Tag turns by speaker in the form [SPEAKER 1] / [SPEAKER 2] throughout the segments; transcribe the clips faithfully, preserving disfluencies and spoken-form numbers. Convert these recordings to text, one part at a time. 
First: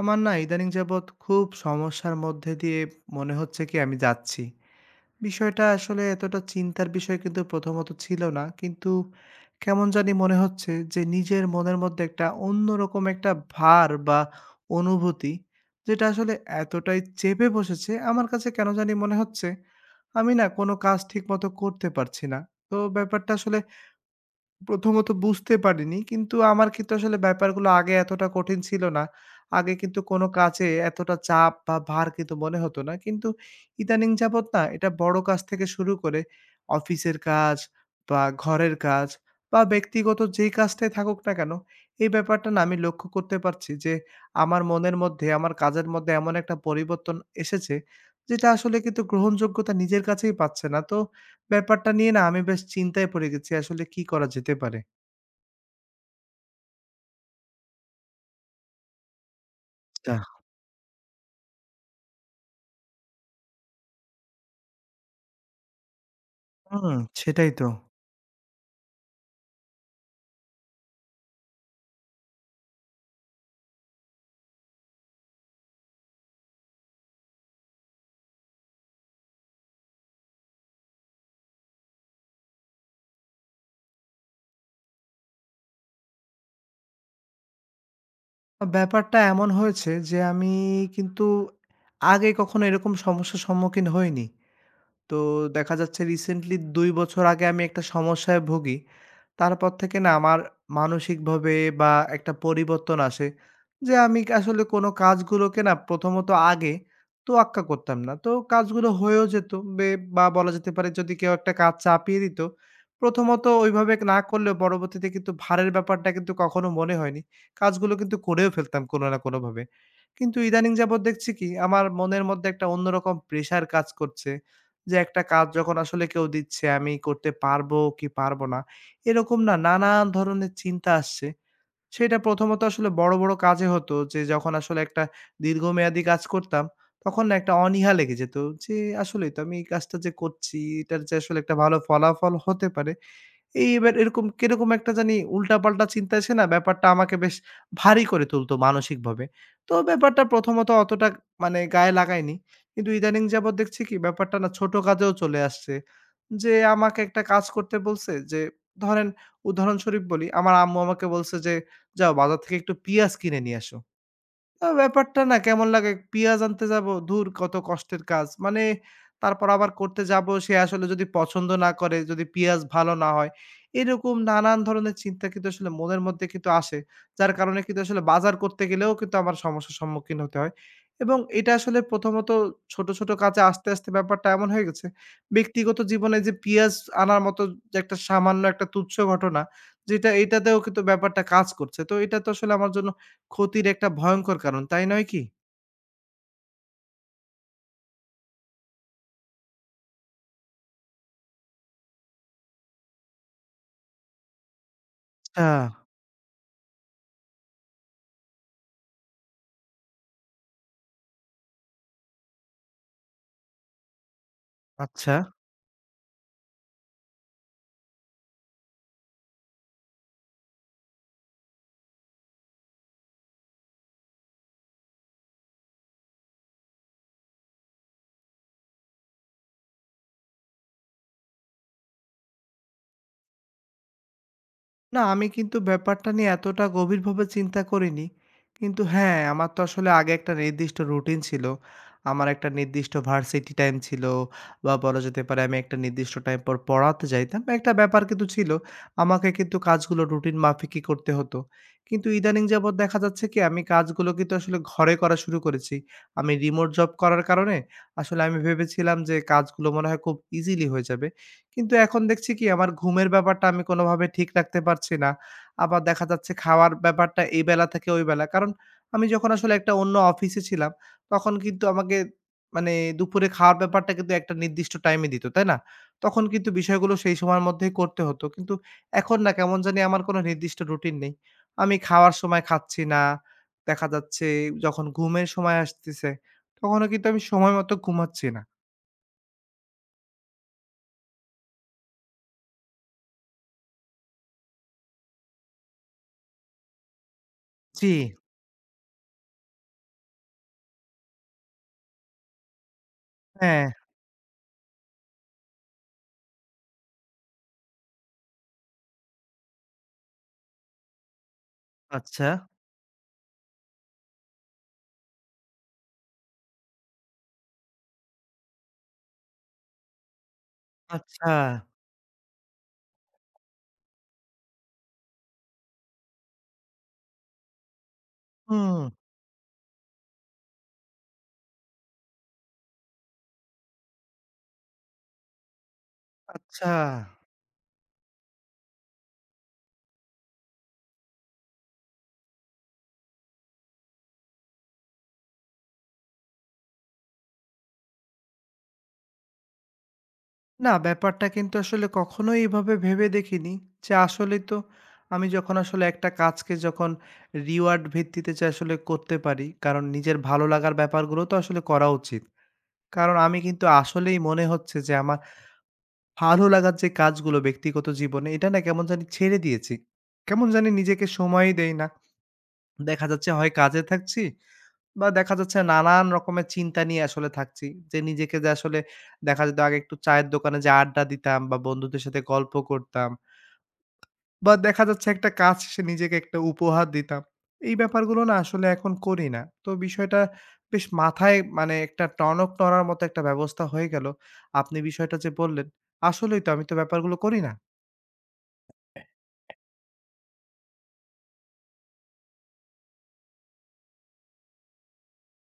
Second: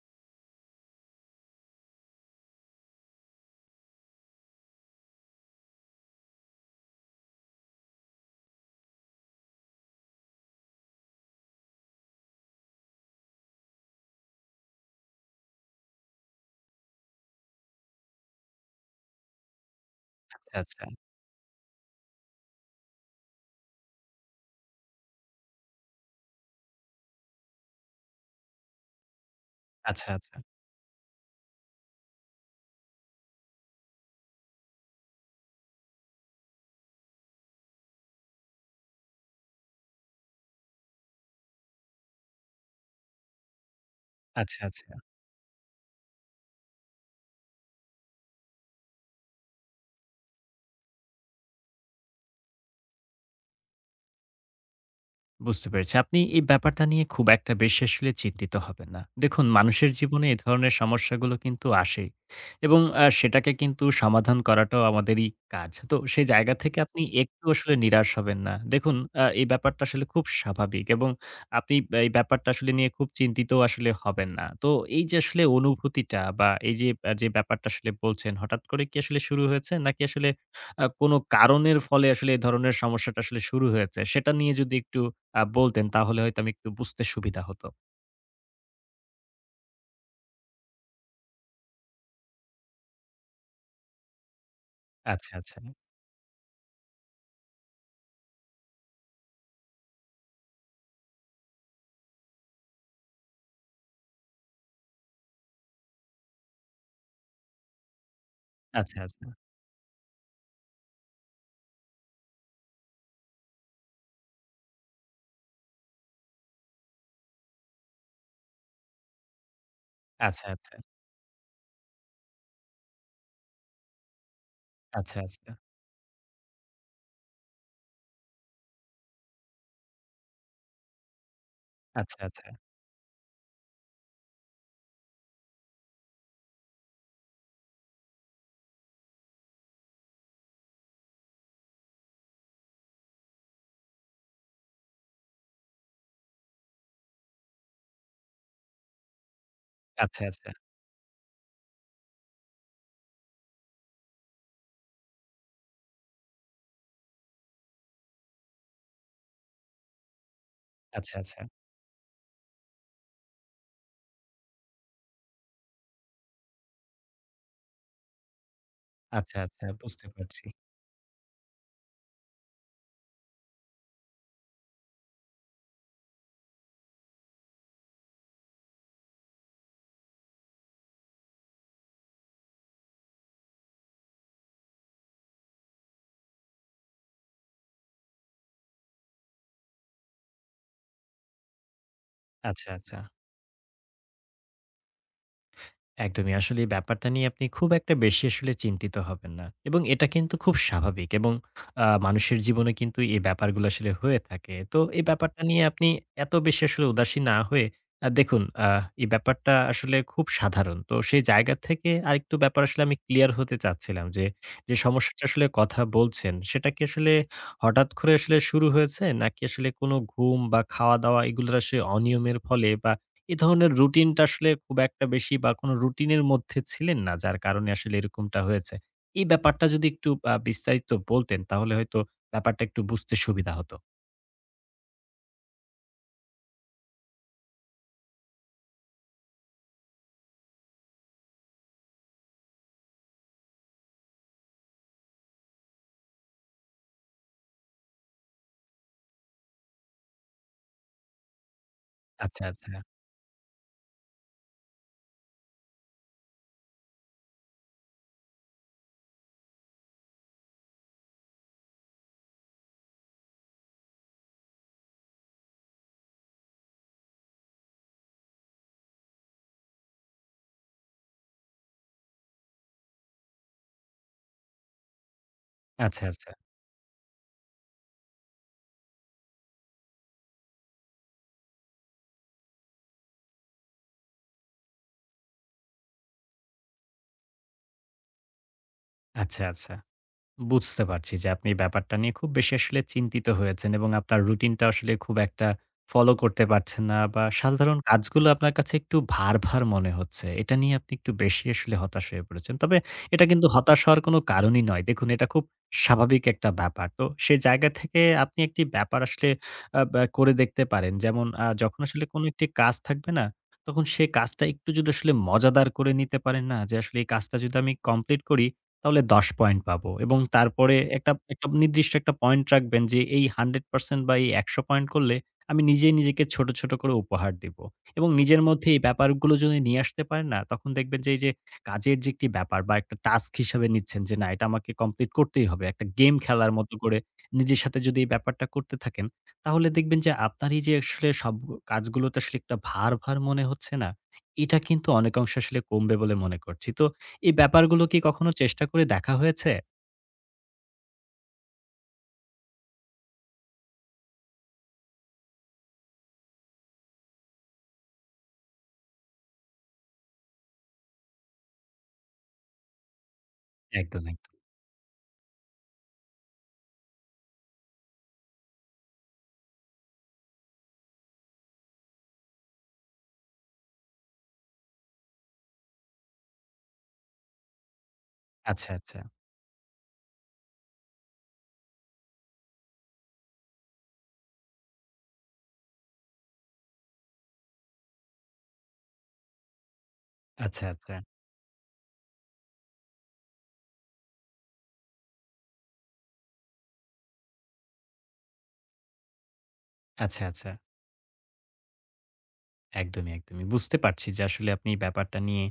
[SPEAKER 1] আমার না ইদানিং যাবৎ খুব সমস্যার মধ্যে দিয়ে মনে হচ্ছে কি আমি যাচ্ছি। বিষয়টা আসলে এতটা চিন্তার বিষয় কিন্তু প্রথমত ছিল না। কিন্তু কেমন জানি মনে হচ্ছে যে নিজের মনের মধ্যে একটা অন্যরকম একটা ভার বা অনুভূতি যেটা আসলে এতটাই চেপে বসেছে আমার কাছে কেন জানি মনে হচ্ছে আমি না
[SPEAKER 2] আচ্ছা,
[SPEAKER 1] কোনো
[SPEAKER 2] আচ্ছা।
[SPEAKER 1] কাজ ঠিকমতো করতে পারছি না। তো ব্যাপারটা আসলে প্রথমত বুঝতে পারিনি। কিন্তু আমার কিন্তু আসলে ব্যাপারগুলো আগে এতটা কঠিন ছিল না। আগে কিন্তু
[SPEAKER 2] আচ্ছা,
[SPEAKER 1] কোনো
[SPEAKER 2] আচ্ছা।
[SPEAKER 1] কাজে এতটা চাপ বা ভার কিন্তু মনে হতো না। কিন্তু ইদানিং যাবত না এটা বড় কাজ থেকে শুরু করে অফিসের কাজ বা ঘরের কাজ বা ব্যক্তিগত যেই কাজটাই থাকুক না কেন, এই ব্যাপারটা না আমি লক্ষ্য করতে পারছি যে
[SPEAKER 2] আচ্ছা,
[SPEAKER 1] আমার
[SPEAKER 2] আচ্ছা।
[SPEAKER 1] মনের মধ্যে, আমার কাজের মধ্যে এমন একটা পরিবর্তন এসেছে যেটা আসলে কিন্তু গ্রহণযোগ্যতা নিজের কাছেই পাচ্ছে না। তো ব্যাপারটা নিয়ে না আমি বেশ চিন্তায় পড়ে গেছি আসলে কি করা যেতে পারে?
[SPEAKER 2] বুঝতে পেরেছি। আপনি এই ব্যাপারটা নিয়ে খুব একটা বেশি আসলে চিন্তিত হবেন না। দেখুন মানুষের
[SPEAKER 1] আচ্ছা।
[SPEAKER 2] জীবনে এ ধরনের সমস্যাগুলো কিন্তু আসেই এবং আ সেটাকে কিন্তু সমাধান করাটাও আমাদেরই কাজ। তো সেই জায়গা থেকে
[SPEAKER 1] হুম,
[SPEAKER 2] আপনি একটু
[SPEAKER 1] সেটাই তো।
[SPEAKER 2] আসলে নিরাশ হবেন না। দেখুন আ এই ব্যাপারটা আসলে খুব স্বাভাবিক এবং আপনি এই ব্যাপারটা আসলে নিয়ে খুব চিন্তিত আসলে হবেন না। তো এই যে আসলে অনুভূতিটা বা এই যে, আ যে ব্যাপারটা আসলে বলছেন হঠাৎ করে কি আসলে শুরু হয়েছে? নাকি আসলে আ কোনো কারণের ফলে আসলে এ ধরনের সমস্যাটা আসলে শুরু হয়েছে? সেটা নিয়ে যদি একটু আ বলতেন তাহলে হয়তো আমি একটু বুঝতে সুবিধা হতো।
[SPEAKER 1] ব্যাপারটা এমন হয়েছে যে আমি কিন্তু আগে কখনো এরকম সমস্যার সম্মুখীন হইনি। তো
[SPEAKER 2] আচ্ছা, আচ্ছা।
[SPEAKER 1] দেখা যাচ্ছে রিসেন্টলি দুই বছর আগে আমি একটা সমস্যায় ভুগি। তারপর থেকে না আমার মানসিকভাবে বা একটা পরিবর্তন আসে যে আমি আসলে কোনো কাজগুলোকে না প্রথমত আগে তোয়াক্কা করতাম না। তো কাজগুলো
[SPEAKER 2] আচ্ছা,
[SPEAKER 1] হয়েও
[SPEAKER 2] আচ্ছা।
[SPEAKER 1] যেত বে বা বলা যেতে পারে যদি কেউ একটা কাজ চাপিয়ে দিত, প্রথমত ওইভাবে না করলেও পরবর্তীতে কিন্তু ভারের ব্যাপারটা কিন্তু কখনো মনে হয়নি। কাজগুলো কিন্তু করেও ফেলতাম কোনো না কোনোভাবে। কিন্তু
[SPEAKER 2] আচ্ছা,
[SPEAKER 1] ইদানিং
[SPEAKER 2] আচ্ছা।
[SPEAKER 1] যাবৎ দেখছি কি আমার মনের মধ্যে একটা অন্যরকম প্রেশার কাজ করছে যে
[SPEAKER 2] আচ্ছা,
[SPEAKER 1] একটা কাজ
[SPEAKER 2] আচ্ছা।
[SPEAKER 1] যখন আসলে কেউ দিচ্ছে আমি করতে পারবো কি পারবো না এরকম না নানান ধরনের চিন্তা আসছে সেটা
[SPEAKER 2] আচ্ছা, আচ্ছা।
[SPEAKER 1] প্রথমত আসলে বড়, বড় কাজে হতো যে যখন আসলে একটা দীর্ঘমেয়াদী কাজ করতাম, তখন না একটা অনীহা লেগে যেত যে আসলেই তো আমি এই কাজটা যে করছি, এটার যে আসলে একটা ভালো ফলাফল হতে পারে। এই এবার এরকম কিরকম একটা জানি উল্টাপাল্টা চিন্তা এসে না ব্যাপারটা আমাকে বেশ ভারী করে তুলতো মানসিকভাবে। তো ব্যাপারটা
[SPEAKER 2] আচ্ছা, আচ্ছা।
[SPEAKER 1] প্রথমত অতটা মানে গায়ে লাগায়নি। কিন্তু ইদানিং যাবৎ দেখছি কি ব্যাপারটা না ছোট কাজেও চলে আসছে। যে আমাকে একটা কাজ করতে বলছে যে ধরেন উদাহরণস্বরূপ বলি, আমার আম্মু আমাকে
[SPEAKER 2] আচ্ছা,
[SPEAKER 1] বলছে
[SPEAKER 2] আচ্ছা।
[SPEAKER 1] যে যাও বাজার থেকে একটু পিঁয়াজ কিনে নিয়ে আসো। আ ব্যাপারটা না কেমন লাগে, পিয়াজ আনতে যাবো, ধুর কত কষ্টের কাজ। মানে
[SPEAKER 2] আচ্ছা,
[SPEAKER 1] তারপর
[SPEAKER 2] আচ্ছা।
[SPEAKER 1] আবার করতে
[SPEAKER 2] বুঝতে
[SPEAKER 1] যাবো,
[SPEAKER 2] পারছি।
[SPEAKER 1] সে আসলে যদি পছন্দ না করে, যদি পিয়াজ ভালো না হয়, এরকম নানান ধরনের চিন্তা কিন্তু আসলে মনের মধ্যে কিন্তু আসে। যার কারণে কিন্তু আসলে বাজার করতে গেলেও কিন্তু আমার সমস্যার সম্মুখীন হতে হয়। এবং এটা আসলে প্রথমত ছোট, ছোট কাজে আস্তে, আস্তে ব্যাপারটা এমন হয়ে গেছে। ব্যক্তিগত জীবনে যে পিয়াজ আনার মতো যে একটা সামান্য একটা তুচ্ছ ঘটনা, যেটা এটাতেও কিন্তু ব্যাপারটা কাজ করছে। তো এটা তো আসলে
[SPEAKER 2] আচ্ছা,
[SPEAKER 1] আমার জন্য
[SPEAKER 2] আচ্ছা।
[SPEAKER 1] ক্ষতির একটা ভয়ংকর কারণ, তাই নয় কি?
[SPEAKER 2] একদমই। আসলে এই ব্যাপারটা নিয়ে আপনি খুব একটা বেশি আসলে চিন্তিত হবেন না। এবং এটা কিন্তু খুব স্বাভাবিক এবং আ মানুষের জীবনে কিন্তু এই ব্যাপারগুলো আসলে হয়ে থাকে। তো এই ব্যাপারটা
[SPEAKER 1] আচ্ছা,
[SPEAKER 2] নিয়ে আপনি এত বেশি আসলে উদাসীন না হয়ে আ দেখুন আ এই ব্যাপারটা আসলে খুব সাধারণ। তো সেই জায়গা থেকে আরেকটু ব্যাপার আসলে আমি ক্লিয়ার হতে চাচ্ছিলাম যে, যে
[SPEAKER 1] আচ্ছা।
[SPEAKER 2] সমস্যাটা আসলে কথা বলছেন, সেটা কি আসলে হঠাৎ করে আসলে শুরু হয়েছে? নাকি আসলে কোনো ঘুম বা খাওয়া-দাওয়া এগুলোর আসলে অনিয়মের ফলে বা এ ধরনের রুটিনটা আসলে খুব একটা বেশি বা কোনো রুটিনের মধ্যে ছিলেন না, যার কারণে আসলে এরকমটা হয়েছে। এই ব্যাপারটা যদি একটু আ বিস্তারিত বলতেন তাহলে হয়তো ব্যাপারটা একটু বুঝতে সুবিধা হতো।
[SPEAKER 1] না, আমি কিন্তু ব্যাপারটা নিয়ে এতটা গভীরভাবে চিন্তা করিনি। কিন্তু হ্যাঁ, আমার তো আসলে আগে একটা নির্দিষ্ট রুটিন ছিল। আমার একটা নির্দিষ্ট ভার্সিটি টাইম ছিল বা বলা যেতে পারে আমি একটা নির্দিষ্ট টাইম পর পড়াতে যাইতাম। একটা ব্যাপার কিন্তু ছিল। আমাকে কিন্তু কাজগুলো রুটিন মাফিকই করতে হতো। কিন্তু
[SPEAKER 2] আচ্ছা,
[SPEAKER 1] ইদানিং
[SPEAKER 2] আচ্ছা।
[SPEAKER 1] যাবৎ দেখা যাচ্ছে কি আমি কাজগুলো কিন্তু আসলে ঘরে করা শুরু করেছি। আমি রিমোট জব করার কারণে আসলে আমি ভেবেছিলাম যে কাজগুলো মনে হয় খুব ইজিলি হয়ে যাবে। কিন্তু এখন দেখছি কি আমার ঘুমের ব্যাপারটা আমি কোনোভাবে ঠিক রাখতে পারছি না। আবার দেখা যাচ্ছে খাওয়ার ব্যাপারটা এই বেলা থেকে ওই বেলা। কারণ আমি যখন আসলে একটা অন্য অফিসে ছিলাম, তখন কিন্তু আমাকে মানে দুপুরে খাওয়ার ব্যাপারটা কিন্তু একটা নির্দিষ্ট টাইমে দিত, তাই না?
[SPEAKER 2] আচ্ছা,
[SPEAKER 1] তখন
[SPEAKER 2] আচ্ছা।
[SPEAKER 1] কিন্তু বিষয়গুলো সেই সময়ের মধ্যেই করতে হতো। কিন্তু এখন না কেমন জানি আমার কোনো নির্দিষ্ট রুটিন নেই। আমি খাওয়ার সময় খাচ্ছি না। দেখা যাচ্ছে যখন ঘুমের সময় আসতেছে, তখনও কিন্তু আমি সময় মতো ঘুমাচ্ছি না।
[SPEAKER 2] আচ্ছা, আচ্ছা। বুঝতে পারছি যে আপনি ব্যাপারটা নিয়ে খুব বেশি আসলে চিন্তিত হয়েছেন এবং আপনার রুটিনটা আসলে খুব একটা ফলো করতে পারছেন না বা সাধারণ
[SPEAKER 1] জি।
[SPEAKER 2] কাজগুলো আপনার কাছে একটু ভার, ভার মনে হচ্ছে। এটা নিয়ে আপনি একটু বেশি আসলে হতাশ হয়ে পড়েছেন। তবে এটা কিন্তু
[SPEAKER 1] হ্যাঁ।
[SPEAKER 2] হতাশ হওয়ার কোনো কারণই নয়। দেখুন এটা খুব স্বাভাবিক একটা ব্যাপার। তো সেই জায়গা থেকে আপনি একটি ব্যাপার আসলে আ ব্যা করে দেখতে পারেন। যেমন আ যখন আসলে কোনো
[SPEAKER 1] আচ্ছা।
[SPEAKER 2] একটি কাজ থাকবে না, তখন সে কাজটা একটু যদি আসলে মজাদার করে নিতে পারেন না যে আসলে এই কাজটা যদি আমি কমপ্লিট করি তাহলে দশ পয়েন্ট পাবো এবং তারপরে একটা
[SPEAKER 1] আচ্ছা।
[SPEAKER 2] একটা নির্দিষ্ট একটা পয়েন্ট রাখবেন যে এই একশো পার্সেন্ট বা এই একশো পয়েন্ট করলে আমি নিজেই নিজেকে ছোট, ছোট করে উপহার দিবো এবং নিজের মধ্যে
[SPEAKER 1] হুম,
[SPEAKER 2] এই ব্যাপারগুলো যদি নিয়ে আসতে পারেন না, তখন দেখবেন যে এই যে কাজের যে একটি ব্যাপার বা একটা টাস্ক হিসাবে নিচ্ছেন যে না এটা আমাকে কমপ্লিট করতেই হবে। একটা গেম খেলার
[SPEAKER 1] আচ্ছা।
[SPEAKER 2] মতো করে নিজের সাথে যদি এই ব্যাপারটা করতে থাকেন, তাহলে দেখবেন যে আপনার এই যে আসলে সব কাজগুলোতে আসলে একটা ভার, ভার মনে হচ্ছে না, এটা কিন্তু অনেকাংশে আসলে কমবে বলে মনে করছি। তো এই ব্যাপারগুলো কি কখনো চেষ্টা করে দেখা হয়েছে?
[SPEAKER 1] না ব্যাপারটা কিন্তু আসলে কখনোই এভাবে ভেবে দেখিনি যে আসলেই তো আমি যখন আসলে একটা কাজকে যখন রিওয়ার্ড ভিত্তিতে যে আসলে করতে পারি, কারণ নিজের ভালো লাগার ব্যাপারগুলো তো আসলে করা উচিত। কারণ আমি কিন্তু
[SPEAKER 2] একদম,
[SPEAKER 1] আসলেই
[SPEAKER 2] একদম।
[SPEAKER 1] মনে হচ্ছে যে আমার ভালো লাগার যে কাজগুলো ব্যক্তিগত জীবনে এটা না কেমন জানি ছেড়ে দিয়েছি। কেমন জানি নিজেকে সময়ই দেই না। দেখা যাচ্ছে হয় কাজে থাকছি বা দেখা যাচ্ছে নানান রকমের চিন্তা নিয়ে আসলে থাকছি। যে নিজেকে যে
[SPEAKER 2] আচ্ছা,
[SPEAKER 1] আসলে
[SPEAKER 2] আচ্ছা।
[SPEAKER 1] দেখা যেত আগে একটু চায়ের দোকানে যেয়ে আড্ডা দিতাম বা বন্ধুদের সাথে গল্প করতাম বা দেখা যাচ্ছে একটা কাজ শেষে নিজেকে একটা উপহার দিতাম। এই ব্যাপারগুলো না আসলে এখন করি না। তো বিষয়টা
[SPEAKER 2] আচ্ছা,
[SPEAKER 1] বেশ
[SPEAKER 2] আচ্ছা।
[SPEAKER 1] মাথায় মানে একটা টনক নড়ার মতো একটা ব্যবস্থা হয়ে গেল। আপনি বিষয়টা যে বললেন, আসলেই তো আমি তো ব্যাপারগুলো করি না।
[SPEAKER 2] আচ্ছা, আচ্ছা। একদমই, একদমই। বুঝতে পারছি যে আসলে আপনি এই ব্যাপারটা নিয়ে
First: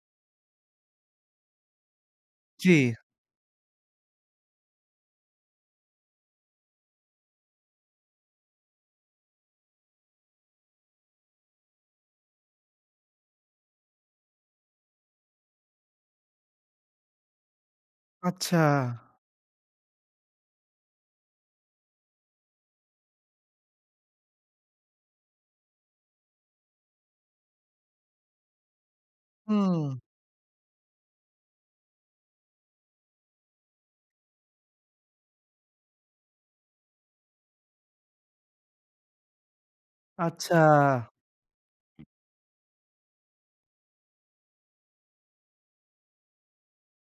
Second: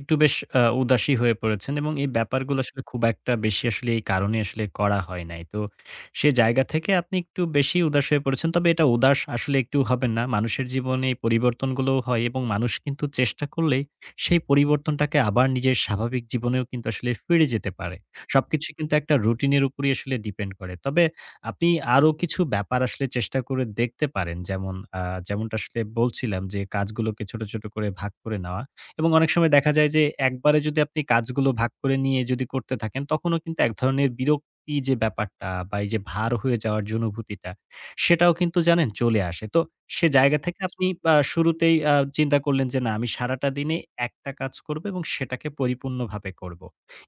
[SPEAKER 2] একটু বেশ আ উদাসী হয়ে পড়েছেন এবং এই ব্যাপারগুলো
[SPEAKER 1] জি,
[SPEAKER 2] আসলে খুব একটা বেশি আসলে এই কারণে আসলে করা হয় নাই। তো সে জায়গা থেকে আপনি একটু বেশি উদাস হয়ে পড়েছেন। তবে এটা উদাস আসলে একটু হবেন না। মানুষের জীবনে এই পরিবর্তনগুলোও হয় এবং মানুষ কিন্তু চেষ্টা করলেই সেই পরিবর্তনটাকে আবার নিজের স্বাভাবিক জীবনেও কিন্তু আসলে ফিরে যেতে পারে।
[SPEAKER 1] আচ্ছা।
[SPEAKER 2] সবকিছু কিন্তু একটা রুটিনের উপরেই আসলে ডিপেন্ড করে। তবে আপনি আরো কিছু ব্যাপার আসলে চেষ্টা করে দেখতে পারেন। যেমন আ যেমনটা আসলে বলছিলাম যে কাজগুলোকে ছোট, ছোট করে ভাগ করে নেওয়া এবং অনেক সময় দেখা
[SPEAKER 1] হুম,
[SPEAKER 2] যায় যে একবারে যদি আপনি কাজগুলো ভাগ করে নিয়ে যদি করতে থাকেন তখনও কিন্তু এক ধরনের বিরক্তি যে ব্যাপারটা বা এই যে ভার হয়ে যাওয়ার যে অনুভূতিটা সেটাও কিন্তু জানেন চলে আসে। তো সে জায়গা
[SPEAKER 1] আচ্ছা,
[SPEAKER 2] থেকে আচ্ছা। আপনি আ শুরুতেই আ চিন্তা করলেন যে না আমি সারাটা দিনে একটা কাজ করব এবং সেটাকে পরিপূর্ণভাবে করব।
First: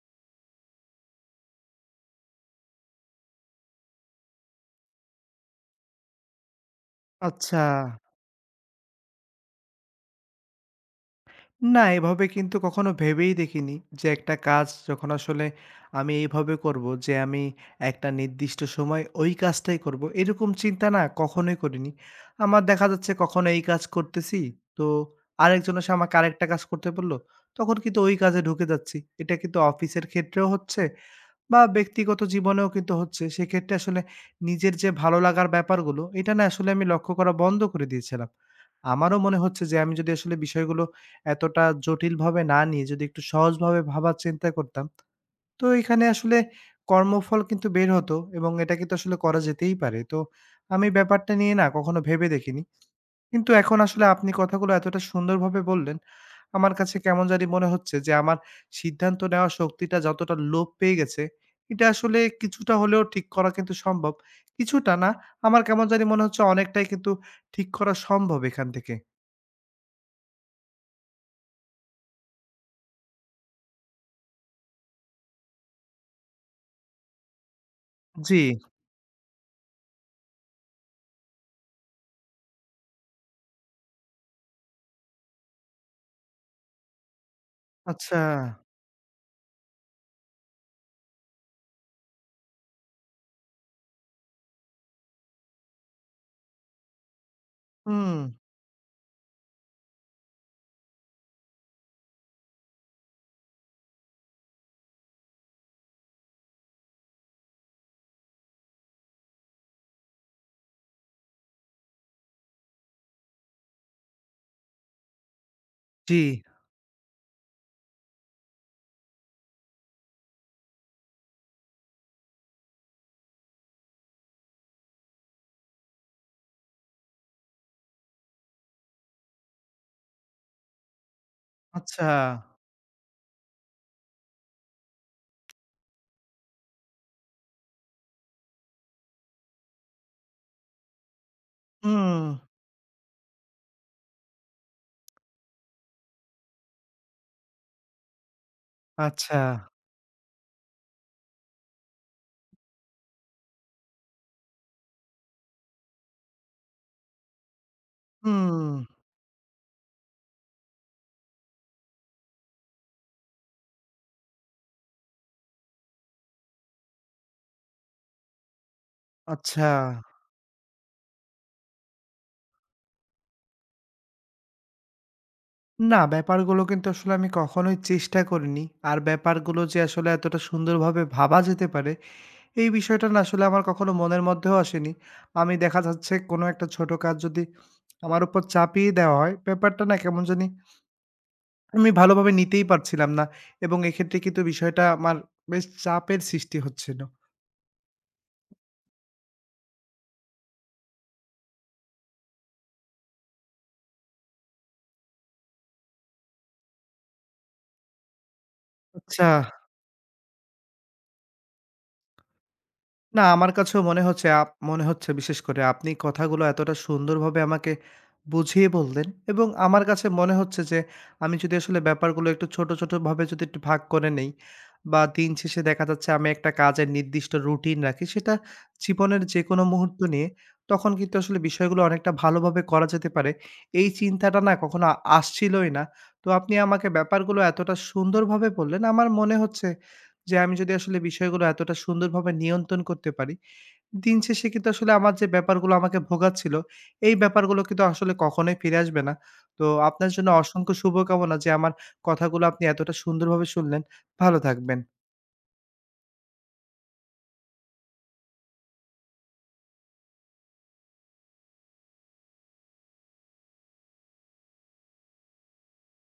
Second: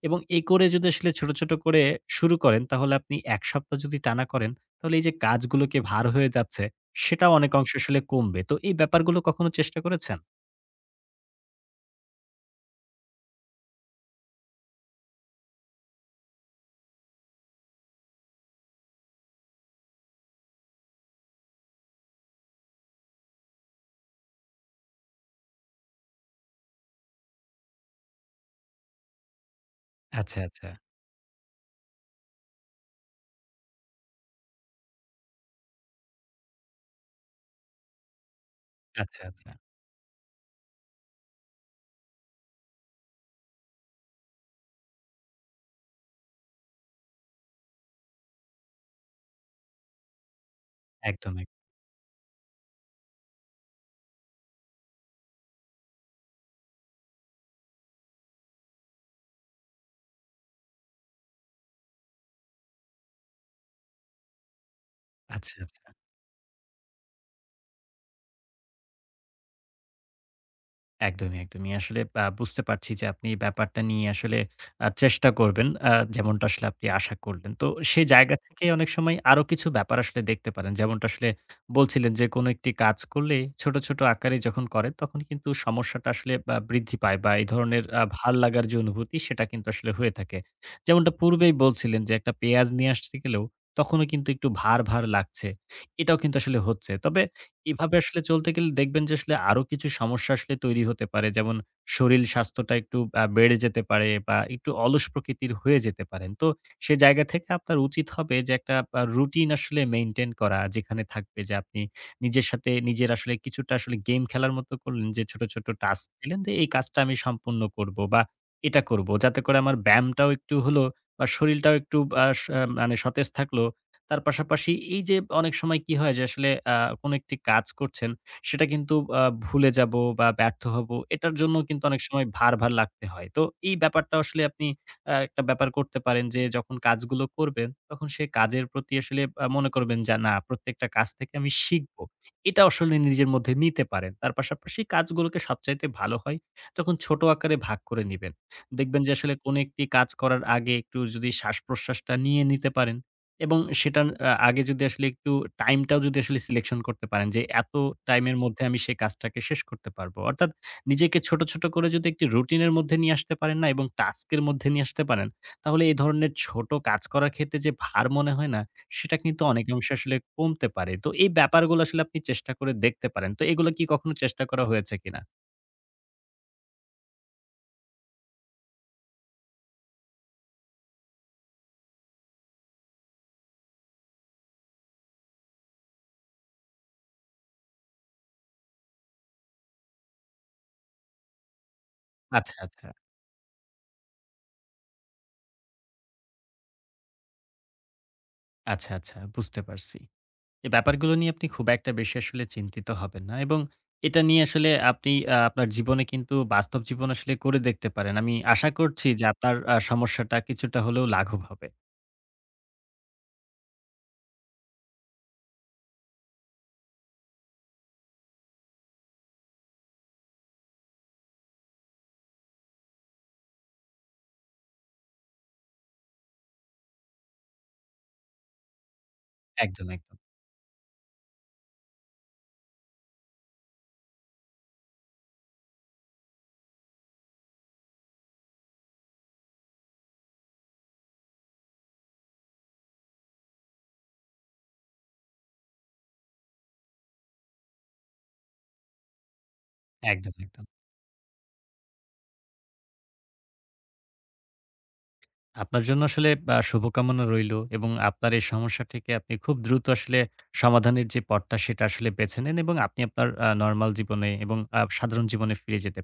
[SPEAKER 2] এবং এই করে যদি আসলে ছোট, ছোট করে শুরু করেন তাহলে আপনি এক সপ্তাহ যদি টানা করেন, তাহলে এই যে কাজগুলোকে ভার হয়ে যাচ্ছে, সেটাও অনেক
[SPEAKER 1] আচ্ছা।
[SPEAKER 2] অংশে আসলে কমবে। তো এই ব্যাপারগুলো কখনো চেষ্টা করেছেন?
[SPEAKER 1] না, এভাবে কিন্তু কখনো ভেবেই দেখিনি যে একটা কাজ যখন আসলে আমি এইভাবে করব যে আমি একটা নির্দিষ্ট সময় ওই কাজটাই করব এরকম চিন্তা না কখনোই করিনি। আমার দেখা যাচ্ছে কখনো এই কাজ করতেছি তো আরেকজন এসে আমাকে আরেকটা কাজ করতে বলল, তখন কিন্তু ওই কাজে ঢুকে যাচ্ছি। এটা কিন্তু অফিসের
[SPEAKER 2] আচ্ছা,
[SPEAKER 1] ক্ষেত্রেও
[SPEAKER 2] আচ্ছা।
[SPEAKER 1] হচ্ছে বা ব্যক্তিগত জীবনেও কিন্তু হচ্ছে। সেক্ষেত্রে আসলে নিজের যে ভালো লাগার ব্যাপারগুলো, এটা না আসলে আমি লক্ষ্য করা বন্ধ করে দিয়েছিলাম। আমারও
[SPEAKER 2] আচ্ছা,
[SPEAKER 1] মনে
[SPEAKER 2] আচ্ছা।
[SPEAKER 1] হচ্ছে যে আমি যদি আসলে বিষয়গুলো এতটা জটিলভাবে না নিয়ে যদি একটু সহজভাবে ভাবার চিন্তা করতাম, তো এখানে আসলে কর্মফল কিন্তু বের হতো এবং এটা কিন্তু আসলে করা যেতেই পারে। তো আমি ব্যাপারটা
[SPEAKER 2] একদম, এক
[SPEAKER 1] নিয়ে না কখনো ভেবে দেখিনি। কিন্তু এখন আসলে আপনি কথাগুলো এতটা সুন্দরভাবে বললেন, আমার কাছে কেমন জানি মনে হচ্ছে যে আমার সিদ্ধান্ত নেওয়ার শক্তিটা যতটা লোপ পেয়ে গেছে, এটা আসলে কিছুটা হলেও ঠিক করা কিন্তু সম্ভব। কিছুটা না,
[SPEAKER 2] আচ্ছা,
[SPEAKER 1] আমার কেমন
[SPEAKER 2] আচ্ছা।
[SPEAKER 1] জানি মনে হচ্ছে অনেকটাই কিন্তু ঠিক করা সম্ভব এখান থেকে।
[SPEAKER 2] একদমই, একদমই। আসলে আ বুঝতে পারছি যে আপনি এই ব্যাপারটা নিয়ে আসলে আ চেষ্টা করবেন। আ যেমনটা আসলে আপনি আশা করলেন। তো সেই
[SPEAKER 1] জি,
[SPEAKER 2] জায়গা থেকে অনেক সময় আরো কিছু ব্যাপার আসলে দেখতে পারেন। যেমনটা আসলে বলছিলেন যে কোনো একটি কাজ করলে ছোট, ছোট আকারে যখন করেন তখন কিন্তু সমস্যাটা আসলে আ বৃদ্ধি পায় বা এই ধরনের আ
[SPEAKER 1] আচ্ছা।
[SPEAKER 2] ভাল লাগার যে অনুভূতি সেটা কিন্তু আসলে হয়ে থাকে। যেমনটা পূর্বেই বলছিলেন যে একটা পেঁয়াজ নিয়ে আসতে গেলেও তখনও কিন্তু একটু ভার, ভার লাগছে। এটাও কিন্তু আসলে হচ্ছে। তবে এভাবে
[SPEAKER 1] হুম,
[SPEAKER 2] আসলে চলতে গেলে দেখবেন যে আসলে আরো কিছু সমস্যা আসলে তৈরি হতে পারে। যেমন শরীর স্বাস্থ্যটা একটু আ বেড়ে যেতে পারে বা একটু অলস প্রকৃতির হয়ে যেতে পারেন। তো সে জায়গা থেকে আপনার উচিত হবে যে একটা আ রুটিন আসলে মেইনটেইন করা। যেখানে থাকবে যে আপনি নিজের সাথে নিজের আসলে কিছুটা আসলে গেম খেলার মতো করলেন যে ছোট, ছোট টাস্ক
[SPEAKER 1] জি,
[SPEAKER 2] দিলেন যে এই কাজটা আমি সম্পূর্ণ করব বা এটা করব। যাতে করে আমার ব্যায়ামটাও একটু হলো বা শরীরটাও একটু আ স আহ, মানে সতেজ থাকলো। তার পাশাপাশি এই যে অনেক সময় কি হয় যে আসলে আ কোন একটি কাজ করছেন সেটা কিন্তু আ ভুলে যাব বা ব্যর্থ হব। এটার জন্য কিন্তু অনেক
[SPEAKER 1] আচ্ছা।
[SPEAKER 2] সময় ভার, ভার লাগতে হয়। তো এই ব্যাপারটা আসলে আপনি আ একটা ব্যাপার করতে পারেন যে যখন কাজগুলো করবেন তখন সে কাজের প্রতি আসলে আ মনে করবেন যে না প্রত্যেকটা কাজ থেকে আমি শিখব।
[SPEAKER 1] হুম,
[SPEAKER 2] এটা আসলে নিজের মধ্যে নিতে পারেন। তার পাশাপাশি কাজগুলোকে সবচাইতে ভালো হয় তখন ছোট আকারে ভাগ করে নিবেন। দেখবেন যে আসলে
[SPEAKER 1] আচ্ছা।
[SPEAKER 2] কোন একটি কাজ করার আগে একটু যদি শ্বাস-প্রশ্বাসটা নিয়ে নিতে পারেন এবং সেটার আ আগে যদি আসলে একটু টাইমটাও যদি আসলে সিলেকশন করতে পারেন যে, এত টাইমের মধ্যে
[SPEAKER 1] হুম,
[SPEAKER 2] আমি সেই কাজটাকে শেষ করতে পারবো। অর্থাৎ নিজেকে ছোট, ছোট করে যদি একটি রুটিনের মধ্যে নিয়ে আসতে পারেন না এবং টাস্কের মধ্যে নিয়ে আসতে পারেন, তাহলে এই ধরনের ছোট কাজ করার ক্ষেত্রে যে ভার মনে হয় না, সেটা কিন্তু
[SPEAKER 1] আচ্ছা।
[SPEAKER 2] অনেকাংশে আসলে কমতে পারে। তো এই ব্যাপারগুলো আসলে আপনি চেষ্টা করে দেখতে পারেন। তো এগুলো কি কখনো চেষ্টা করা হয়েছে কিনা?
[SPEAKER 1] না, ব্যাপারগুলো কিন্তু আসলে আমি কখনোই চেষ্টা করিনি। আর ব্যাপারগুলো যে আসলে এতটা সুন্দরভাবে ভাবা যেতে পারে এই বিষয়টা না আসলে আমার কখনো মনের মধ্যেও আসেনি। আমি দেখা যাচ্ছে কোনো একটা ছোট কাজ যদি আমার উপর চাপিয়ে দেওয়া হয়, ব্যাপারটা না কেমন জানি আমি ভালোভাবে
[SPEAKER 2] আচ্ছা,
[SPEAKER 1] নিতেই
[SPEAKER 2] আচ্ছা,
[SPEAKER 1] পারছিলাম না এবং এক্ষেত্রে কিন্তু বিষয়টা আমার বেশ চাপের সৃষ্টি হচ্ছিল।
[SPEAKER 2] আচ্ছা, আচ্ছা, বুঝতে পারছি। এ ব্যাপারগুলো নিয়ে আপনি খুব একটা বেশি আসলে চিন্তিত হবেন না এবং এটা নিয়ে আসলে আপনি আ আপনার জীবনে কিন্তু বাস্তব জীবন আসলে করে দেখতে পারেন। আমি আশা করছি যে
[SPEAKER 1] আচ্ছা।
[SPEAKER 2] আপনার আ সমস্যাটা কিছুটা হলেও লাঘব হবে।
[SPEAKER 1] না, আমার কাছেও মনে হচ্ছে আপ মনে হচ্ছে বিশেষ করে আপনি কথাগুলো এতটা সুন্দরভাবে আমাকে বুঝিয়ে বললেন এবং আমার কাছে মনে হচ্ছে যে আমি যদি আসলে ব্যাপারগুলো একটু ছোট, ছোটভাবে যদি একটু ভাগ করে নেই বা দিন শেষে দেখা যাচ্ছে আমি একটা কাজের নির্দিষ্ট রুটিন রাখি সেটা জীবনের যেকোনো
[SPEAKER 2] একদম,
[SPEAKER 1] মুহূর্ত
[SPEAKER 2] একদম,
[SPEAKER 1] নিয়ে তখন কিন্তু আসলে বিষয়গুলো অনেকটা ভালোভাবে করা যেতে পারে। এই চিন্তাটা না কখনো আ- আসছিলই না। তো আপনি আমাকে ব্যাপারগুলো এতটা সুন্দরভাবে বললেন আমার মনে হচ্ছে যে আমি যদি আসলে বিষয়গুলো এতটা সুন্দরভাবে নিয়ন্ত্রণ করতে পারি, দিন শেষে কিন্তু আসলে আমার যে ব্যাপারগুলো আমাকে ভোগাচ্ছিল, এই ব্যাপারগুলো কিন্তু আসলে কখনোই ফিরে আসবে না। তো আপনার জন্য
[SPEAKER 2] একদম, একদম।
[SPEAKER 1] অসংখ্য শুভকামনা যে আমার কথাগুলো আপনি এতটা সুন্দরভাবে শুনলেন। ভালো থাকবেন।
[SPEAKER 2] আপনার জন্য আসলে আ শুভকামনা রইলো এবং আপনার এই সমস্যা থেকে আপনি খুব দ্রুত আসলে সমাধানের যে পথটা সেটা আসলে বেছে নেন এবং আপনি আপনার আ নরমাল জীবনে এবং আ সাধারণ জীবনে ফিরে যেতে